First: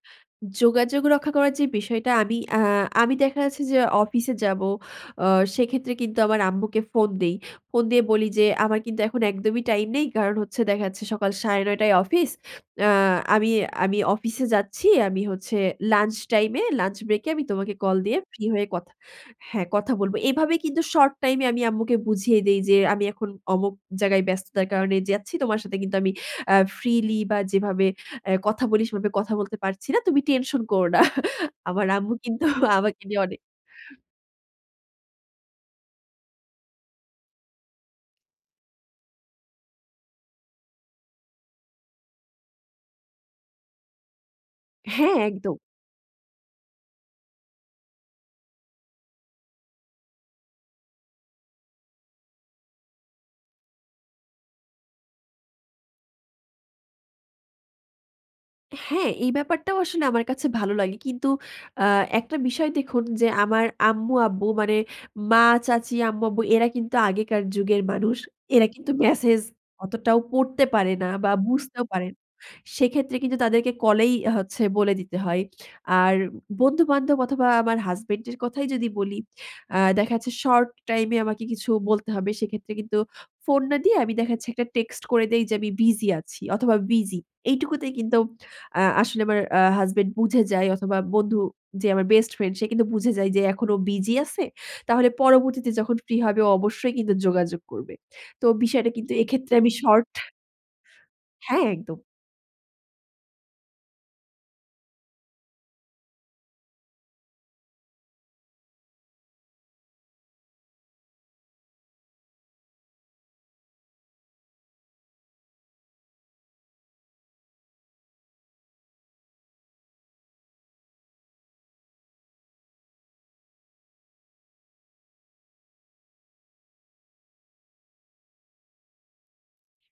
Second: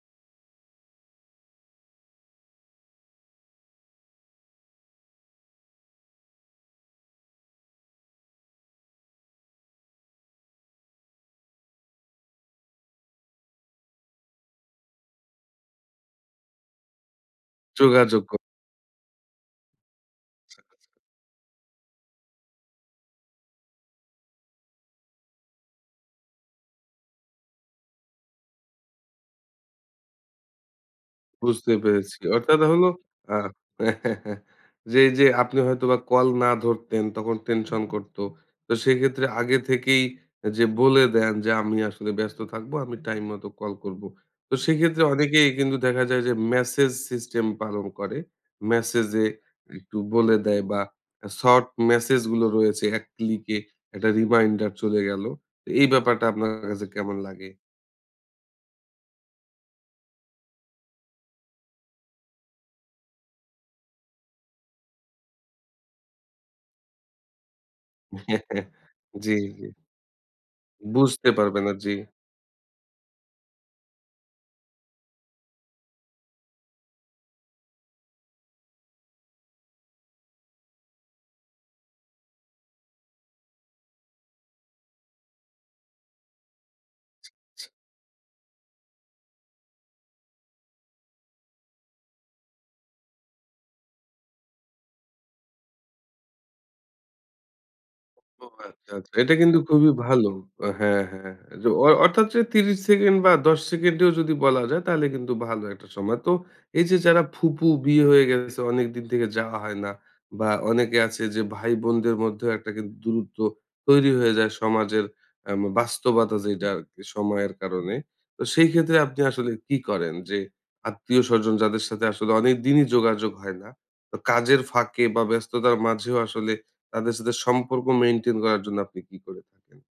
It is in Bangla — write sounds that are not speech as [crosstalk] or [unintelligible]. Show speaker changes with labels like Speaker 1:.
Speaker 1: যোগাযোগ রক্ষা করার যে বিষয়টা আমি আ আমি দেখা যাচ্ছে যে অফিসে যাবো আ সেক্ষেত্রে কিন্তু আমার আম্মুকে ফোন দেই। ফোন দিয়ে বলি যে আমার কিন্তু এখন একদমই টাইম নেই কারণ হচ্ছে দেখা যাচ্ছে সকাল ৯:৩০ টায় অফিস, আ আমি, আমি, অফিসে যাচ্ছি, আমি হচ্ছে লঞ্চ টাইম এ, লঞ্চ ব্রেক এ আমি তোমাকে কল দিয়ে
Speaker 2: যোগাযোগ ক
Speaker 1: ফ্রি হয়ে কথা হ্যাঁ কথা বলব। এভাবে কিন্তু
Speaker 2: [unintelligible]
Speaker 1: শর্ট টাইম এ আমি আম্মুকে বুঝিয়ে দেই যে আমি এখন অমুক জায়গায় ব্যস্ততার কারণে যাচ্ছি। তোমার সাথে কিন্তু আমি অ্যা ফ্রিলি বা যেভাবে অ্যা কথা বলি সেভাবে কথা বলতে পারছি না, তুমি টেনশন করো না [chuckles]
Speaker 2: বুঝতে
Speaker 1: আমার আম্মু
Speaker 2: পেরেছি।
Speaker 1: কিন্তু
Speaker 2: অর্থাৎ হলো,
Speaker 1: আমাকে নিয়ে
Speaker 2: আ
Speaker 1: অনে
Speaker 2: [chuckles] যে এই যে আপনি হয়তো বা কল না ধরতেন তখন টেনশন করত। তো সেক্ষেত্রে আগে থেকেই যে বলে দেন যে আমি আসলে ব্যস্ত থাকবো, আমি টাইম মতো কল করব। তো সেক্ষেত্রে
Speaker 1: হ্যাঁ,
Speaker 2: অনেকেই
Speaker 1: একদম।
Speaker 2: কিন্তু দেখা যায় যে মেসেজ সিস্টেম পালন করে। মেসেজ এ একটু বলে দেয় বা শর্ট মেসেজ গুলো রয়েছে এক ক্লিকে একটা রিমাইন্ডার চলে গেল। এই ব্যাপারটা আপনার কাছে কেমন লাগে?
Speaker 1: হ্যাঁ, এই ব্যাপারটাও আসলে আমার কাছে ভালো লাগে। কিন্তু আ একটা বিষয় দেখুন যে আমার আম্মু-আব্বু মানে মা চাচী আম্মু-আব্বু এরা কিন্তু আগেকার যুগের মানুষ। এরা
Speaker 2: [chuckles]
Speaker 1: কিন্তু
Speaker 2: জ্বী।
Speaker 1: মেসেজ অতটাও পড়তে পারে না
Speaker 2: বুঝতে
Speaker 1: বা
Speaker 2: পারবে না
Speaker 1: বুঝতেও
Speaker 2: জ্বী।
Speaker 1: পারে, সেক্ষেত্রে কিন্তু তাদেরকে কলেই হচ্ছে বলে দিতে হয়। আর বন্ধু-বান্ধব অথবা আমার হাসব্যান্ড এর কথাই যদি বলি আ দেখা যাচ্ছে শর্ট টাইম এ আমাকে কিছু বলতে হবে সেক্ষেত্রে কিন্তু ফোন না দিয়ে আমি দেখাচ্ছি একটা টেক্সট করে দেই যে আমি বিজি আছি অথবা বিজি, এইটুকুতেই কিন্তু আ আসলে আমার আ হাসব্যান্ড বুঝে যায় অথবা বন্ধু যে আমার বেস্ট ফ্রেন্ড সে কিন্তু বুঝে যায় যে এখন ও বিজি আছে, তাহলে পরবর্তীতে যখন ফ্রি হবে ও অবশ্যই কিন্তু যোগাযোগ করবে।
Speaker 2: ও
Speaker 1: তো বিষয়টা
Speaker 2: আচ্ছা, আচ্ছা।
Speaker 1: কিন্তু
Speaker 2: [smacks lips] এটা
Speaker 1: এক্ষেত্রে
Speaker 2: কিন্তু
Speaker 1: আমি
Speaker 2: খুবই
Speaker 1: শর্ট।
Speaker 2: ভালো। আ হ্যাঁ, হ্যাঁ,
Speaker 1: হ্যাঁ
Speaker 2: যে অ
Speaker 1: একদম।
Speaker 2: অর্থাৎ যে ৩০ সেকেন্ড বা ১০ সেকেন্ডেও যদি বলা যায় তাহলে কিন্তু ভালো একটা সময়। তো এই যে যারা ফুফু বিয়ে হয়ে গেছে অনেকদিন থেকে যাওয়া হয় না, বা অনেকে আছে যে ভাই বোনদের মধ্যেও একটা কিন্তু দূরত্ব তৈরি হয়ে যায় সমাজের অ্যাম বাস্তবতা যেইটা আরকি সময়ের কারণে। তো সেই ক্ষেত্রে আপনি আসলে কি করেন? যে আত্মীয়স্বজন যাদের সাথে আসলে অনেক দিনই যোগাযোগ হয় না? কাজের ফাঁকে বা ব্যস্ততার মাঝেও আসলে তাদের সাথে সম্পর্ক মেইনটেইন করার জন্য আপনি কি করে থাকেন?